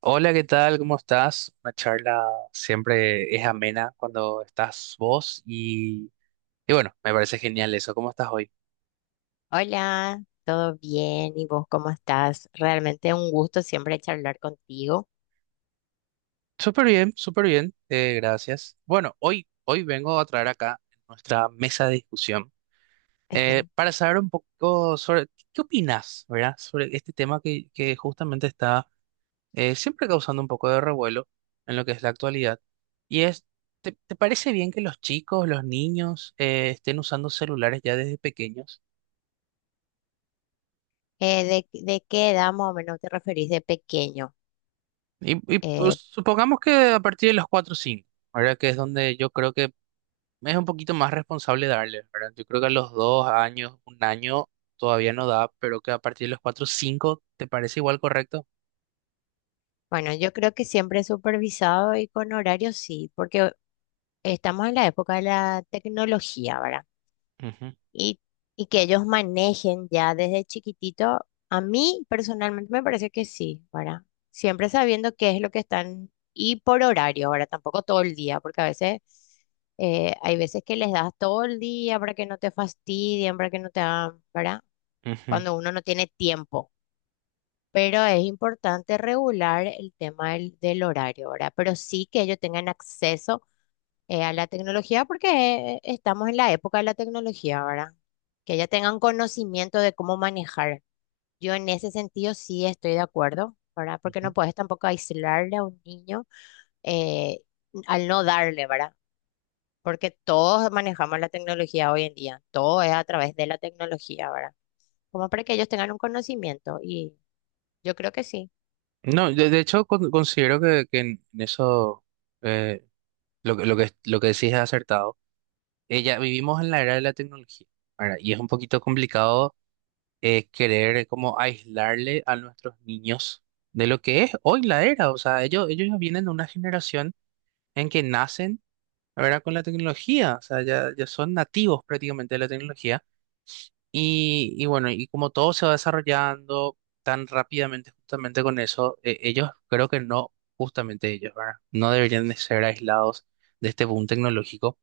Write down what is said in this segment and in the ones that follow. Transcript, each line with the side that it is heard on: right: Hola, ¿qué tal? ¿Cómo estás? Una charla siempre es amena cuando estás vos y bueno, me parece genial eso. ¿Cómo estás hoy?
left: Hola, ¿todo bien? ¿Y vos cómo estás? Realmente un gusto siempre charlar contigo.
right: Súper bien, gracias. Bueno, hoy vengo a traer acá nuestra mesa de discusión para saber un poco sobre qué opinas, ¿verdad? Sobre este tema que justamente está siempre causando un poco de revuelo en lo que es la actualidad. Y es, ¿te parece bien que los chicos, los niños estén usando celulares ya desde pequeños?
left: Eh, ¿de qué edad más o menos te referís de pequeño?
right: Y, pues,
left: Eh,
right: supongamos que a partir de los 4 o 5, ¿verdad? Que es donde yo creo que es un poquito más responsable darle, ¿verdad? Yo creo que a los 2 años, un año todavía no da, pero que a partir de los 4 o 5, ¿te parece igual correcto?
left: bueno, yo creo que siempre supervisado y con horario sí, porque estamos en la época de la tecnología, ¿verdad?
right: Ujú,
left: y, y que ellos manejen ya desde chiquitito, a mí personalmente me parece que sí, ¿verdad? Siempre sabiendo qué es lo que están y por horario, ahora tampoco todo el día, porque a veces hay veces que les das todo el día para que no te fastidien, para que no te hagan, ¿verdad?
right: ujú,
left: Cuando uno no tiene tiempo. Pero es importante regular el tema del horario, ¿verdad? Pero sí que ellos tengan acceso a la tecnología porque estamos en la época de la tecnología, ¿verdad? Que ya tengan conocimiento de cómo manejar. Yo en ese sentido sí estoy de acuerdo, ¿verdad? Porque no
right: ujú.
left: puedes tampoco aislarle a un niño eh, al no darle, ¿verdad? Porque todos manejamos la tecnología hoy en día, todo es a través de la tecnología, ¿verdad? Como para que ellos tengan un conocimiento y yo creo que sí.
right: No, de hecho considero que en eso eh, lo que decís es acertado. Ya vivimos en la era de la tecnología, ¿verdad? Y es un poquito complicado querer como aislarle a nuestros niños de lo que es hoy la era. O sea, ellos ya vienen de una generación en que nacen, ¿verdad?, con la tecnología. O sea, ya son nativos prácticamente de la tecnología. Y bueno, y como todo se va desarrollando tan rápidamente justamente con eso, ellos creo que no, justamente ellos, ¿verdad? No deberían de ser aislados de este boom tecnológico,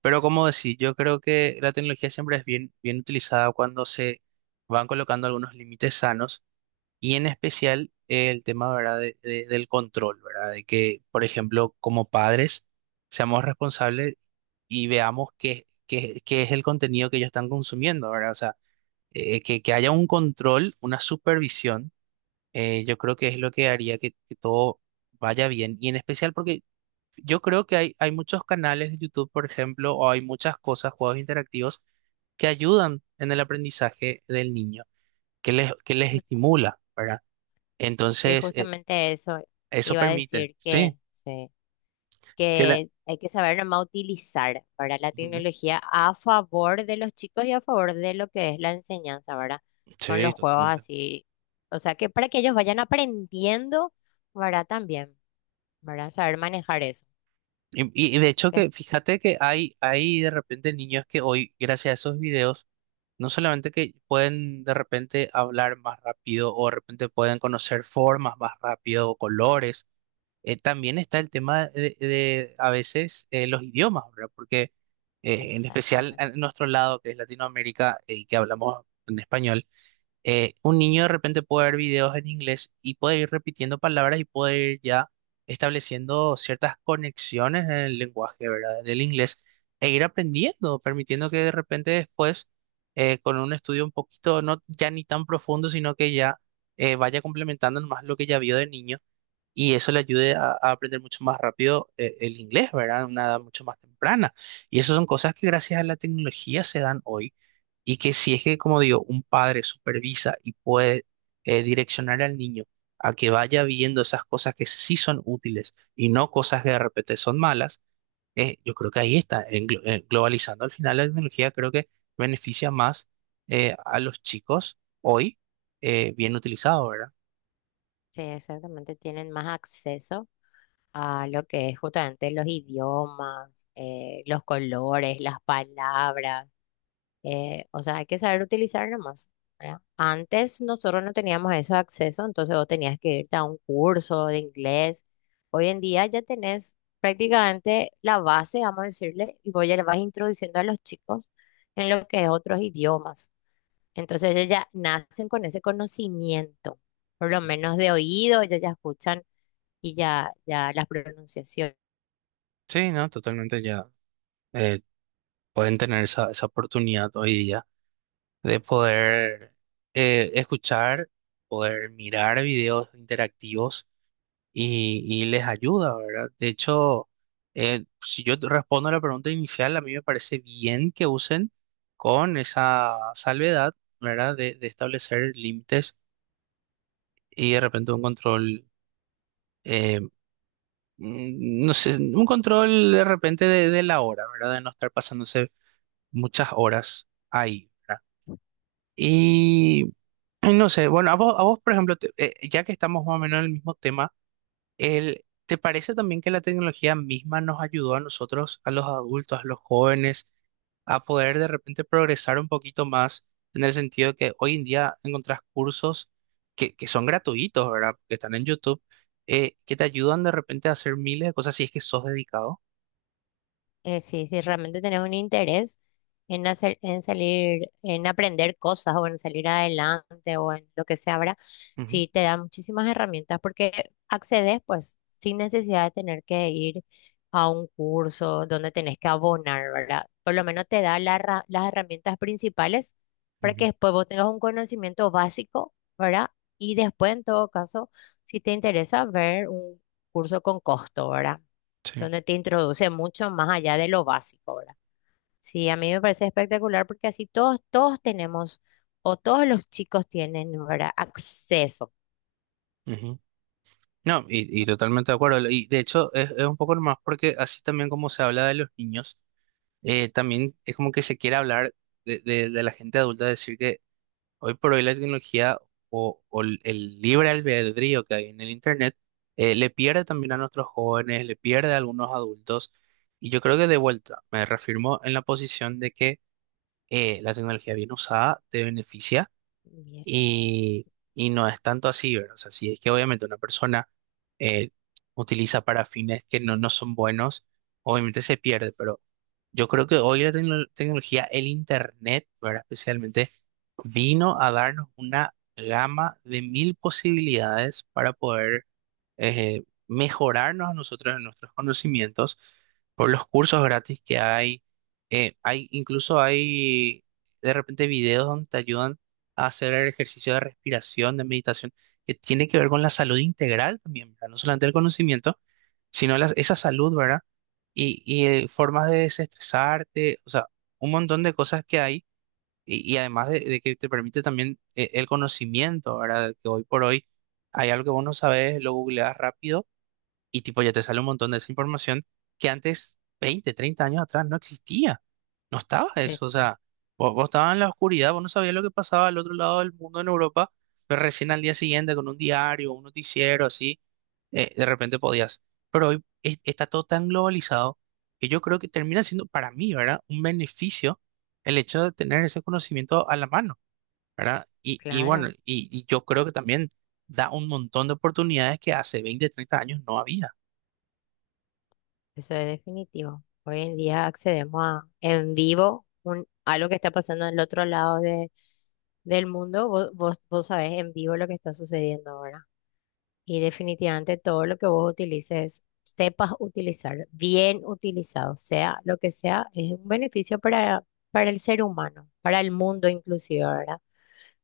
right: pero como decir yo creo que la tecnología siempre es bien utilizada cuando se van colocando algunos límites sanos y en especial el tema, ¿verdad?, del control, ¿verdad? De que, por ejemplo, como padres seamos responsables y veamos qué es el contenido que ellos están consumiendo, ¿verdad? O sea, que haya un control, una supervisión. Yo creo que es lo que haría que todo vaya bien y en especial porque yo creo que hay muchos canales de YouTube, por ejemplo, o hay muchas cosas, juegos interactivos, que ayudan en el aprendizaje del niño, que les
left: justo-
right: estimula, ¿verdad?
left: Y
right: Entonces,
left: justamente eso
right: eso
left: iba a
right: permite,
left: decir
right: sí,
left: sí.
right: que la...
left: Que hay que saber nomás utilizar para la
right: Ujú.
left: tecnología a favor de los chicos y a favor de lo que es la enseñanza, ¿verdad? Con
right: Sí,
left: los juegos
right: totalmente.
left: así, o sea, que para que ellos vayan aprendiendo, ¿verdad? También, ¿verdad? Saber manejar eso.
right: Y de hecho
left: que-
right: que, fíjate que hay de repente niños que hoy, gracias a esos videos, no solamente que pueden de repente hablar más rápido o de repente pueden conocer formas más rápido o colores, también está el tema de, a veces los idiomas, ¿verdad? Porque en especial
left: Exactamente,
right: en nuestro lado, que es Latinoamérica, y que hablamos en español, un niño de repente puede ver videos en inglés y puede ir repitiendo palabras y puede ir ya estableciendo ciertas conexiones en el lenguaje, ¿verdad? Del inglés e ir aprendiendo, permitiendo que de repente después, con un estudio un poquito, no ya ni tan profundo, sino que ya vaya complementando más lo que ya vio de niño y eso le ayude a aprender mucho más rápido el inglés, ¿verdad? A una edad mucho más temprana. Y esas son cosas que gracias a la tecnología se dan hoy y que si es que, como digo, un padre supervisa y puede direccionar al niño a que vaya viendo esas cosas que sí son útiles y no cosas que de repente son malas. Yo creo que ahí está, globalizando al final la tecnología creo que beneficia más a los chicos hoy bien utilizado, ¿verdad?
left: sí, exactamente, tienen más acceso a lo que es justamente los idiomas, los colores, las palabras. O sea, hay que saber utilizar nomás, ¿verdad? Antes nosotros no teníamos esos accesos, entonces vos tenías que irte a un curso de inglés. Hoy en día ya tenés prácticamente la base, vamos a decirle, y vos ya le vas introduciendo a los chicos en lo que es otros idiomas. Entonces ellos ya nacen con ese conocimiento, por lo
right: Ujú.
left: menos de oído, ellos ya escuchan y ya, ya las pronunciaciones.
right: Sí, no, totalmente ya. Pueden tener esa, esa oportunidad hoy día de poder escuchar, poder mirar videos interactivos y les ayuda, ¿verdad? De hecho, si yo te respondo a la pregunta inicial, a mí me parece bien que usen con esa salvedad, ¿verdad? De establecer límites y de repente un control. eh, No sé, un control de repente de la hora, ¿verdad? De no estar pasándose muchas horas ahí, ¿verdad? Y ay, no sé, bueno, a vos por ejemplo, ya que estamos más o menos en el mismo tema, ¿te parece también que la tecnología misma nos ayudó a nosotros, a los adultos, a los jóvenes, a poder de repente progresar un poquito más en el sentido de que hoy en día encontrás cursos que son gratuitos, ¿verdad? Que están en YouTube, que te ayudan de repente a hacer miles de cosas si es que sos dedicado?
left: Sí, sí, realmente tenés un interés en hacer, en salir, en aprender cosas o en salir adelante o en lo que sea, ¿verdad?
right: Ujú,
left: Sí, te da muchísimas herramientas porque accedes pues sin necesidad de tener que ir a un curso donde tenés que abonar, ¿verdad? Por lo menos te da la las herramientas principales para que
right: ujú,
left: después vos tengas un conocimiento básico, ¿verdad? Y después, en todo caso, si te interesa ver un curso con costo, ¿verdad?
right: sí,
left: Donde te introduce mucho más allá de lo básico, ¿verdad? Sí, a mí me parece espectacular porque así todos, todos tenemos, o todos los chicos tienen, ¿verdad? Acceso.
right: ujú. No, y totalmente de acuerdo. Y de hecho es un poco más porque así también como se habla de los niños. También es como que se quiere hablar de, de la gente adulta, decir que hoy por hoy la tecnología o el libre albedrío que hay en el Internet le pierde también a nuestros jóvenes, le pierde a algunos adultos. Y yo creo que de vuelta me reafirmo en la posición de que la tecnología bien usada te beneficia
left: Bien,
right: y, y no es tanto así, ¿verdad? O sea, si es que obviamente una persona eh, utiliza para fines que no, no son buenos, obviamente se pierde, pero yo creo que hoy la tecnología, el Internet, ¿verdad? Especialmente, vino a darnos una gama de mil posibilidades para poder mejorarnos a nosotros en nuestros conocimientos por los cursos gratis que hay. Incluso hay de repente videos donde te ayudan a hacer ejercicio de respiración, de meditación, que tiene que ver con la salud integral también, ¿verdad? No solamente el conocimiento, sino esa salud, ¿verdad? Formas de desestresarte, o sea, un montón de cosas que hay y además de que te permite también el conocimiento, ¿verdad? Que hoy por hoy hay algo que vos no sabes, lo googleas rápido y tipo ya te sale un montón de esa información que antes, 20 30 años atrás, no existía. No estaba
left: sí,
right: eso. O
left: sí,
right: sea, vos estabas en la oscuridad, vos no sabías lo que pasaba al otro lado del mundo en Europa, pero recién al día siguiente con un diario, un noticiero, así de repente podías. Pero hoy está todo tan globalizado que yo creo que termina siendo para mí, ¿verdad?, un beneficio el hecho de tener ese conocimiento a la mano, ¿verdad?
left: claro,
right: Y yo creo que también da un montón de oportunidades que hace 20 30 años no había.
left: eso es definitivo. Hoy en día accedemos a en vivo un, a lo que está pasando en el otro lado de, del mundo. Vos sabés en vivo lo que está sucediendo, ¿verdad? Y definitivamente todo lo que vos utilices, sepas utilizar, bien utilizado, sea lo que sea, es un beneficio para el ser humano, para el mundo inclusive, ¿verdad?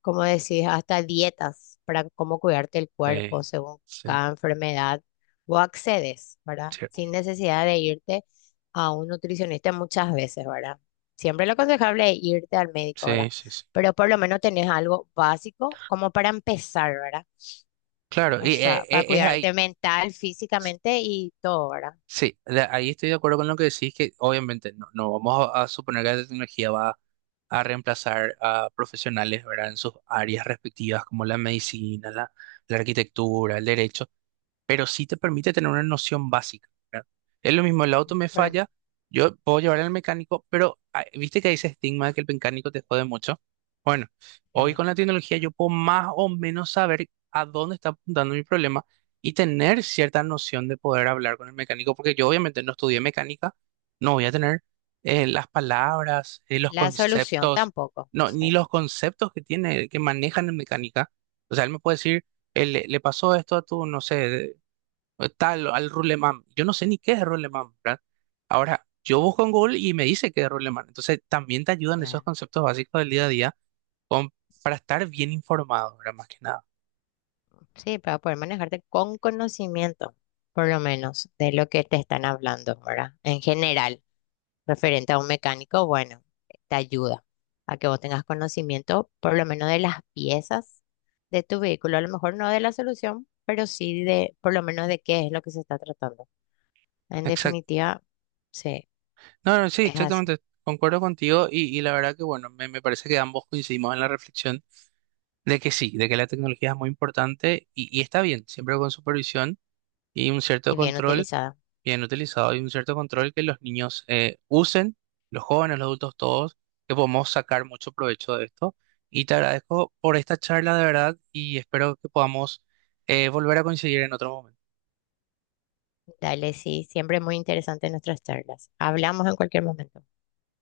left: Como decís, hasta dietas para cómo cuidarte el cuerpo
right: Eh,
left: según
right: sí,
left: cada enfermedad, vos accedes, ¿verdad?
right: sí,
left: Sin necesidad de irte a un nutricionista muchas veces, ¿verdad? Siempre lo aconsejable es irte al médico, ¿verdad?
right: sí, sí, sí.
left: Pero por lo menos tenés algo básico como para empezar, ¿verdad?
right: Claro,
left: O sea, para
right: es ahí.
left: cuidarte mental, físicamente y todo, ¿verdad?
right: Sí, ahí estoy de acuerdo con lo que decís, que obviamente no, no vamos a suponer que la tecnología va a reemplazar a profesionales, ¿verdad? En sus áreas respectivas, como la medicina, la arquitectura, el derecho, pero sí te permite tener una noción básica, ¿verdad? Es lo mismo, el auto me
left: Pero,
right: falla, yo puedo llevar al mecánico, pero ah, viste que hay ese estigma de que el mecánico te jode mucho. Bueno, hoy
left: eh,
right: con la tecnología yo puedo más o menos saber a dónde está apuntando mi problema y tener cierta noción de poder hablar con el mecánico, porque yo obviamente no estudié mecánica, no voy a tener las palabras, los
left: la solución
right: conceptos,
left: tampoco.
right: no, ni
left: Sí,
right: los conceptos que tiene, que manejan en mecánica. O sea, él me puede decir le pasó esto a tu, no sé, tal, al Ruleman. Yo no sé ni qué es Ruleman, ¿verdad? Ahora, yo busco en Google y me dice qué es Ruleman. Entonces, también te ayudan esos
left: claro.
right: conceptos básicos del día a día con- para estar bien informado, ¿verdad? Más que nada.
left: Sí, para poder manejarte con conocimiento, por lo menos, de lo que te están hablando, ¿verdad? En general, referente a un mecánico, bueno, te ayuda a que vos tengas conocimiento, por lo menos de las piezas de tu vehículo, a lo mejor no de la solución, pero sí de, por lo menos de qué es lo que se está tratando. En
right: Exacto.
left: definitiva, sí,
right: No, no, sí,
left: es así
right: exactamente. Concuerdo contigo y la verdad que, bueno, me parece que ambos coincidimos en la reflexión de que sí, de que la tecnología es muy importante y está bien, siempre con supervisión y un cierto
left: y bien
right: control.
left: utilizada.
right: Bien utilizado y un cierto control que los niños usen, los jóvenes, los adultos, todos, que podemos sacar mucho provecho de esto. Y te agradezco por esta charla de verdad y espero que podamos volver a coincidir en otro momento.
left: Dale, sí, siempre muy interesante nuestras charlas. Hablamos en cualquier momento.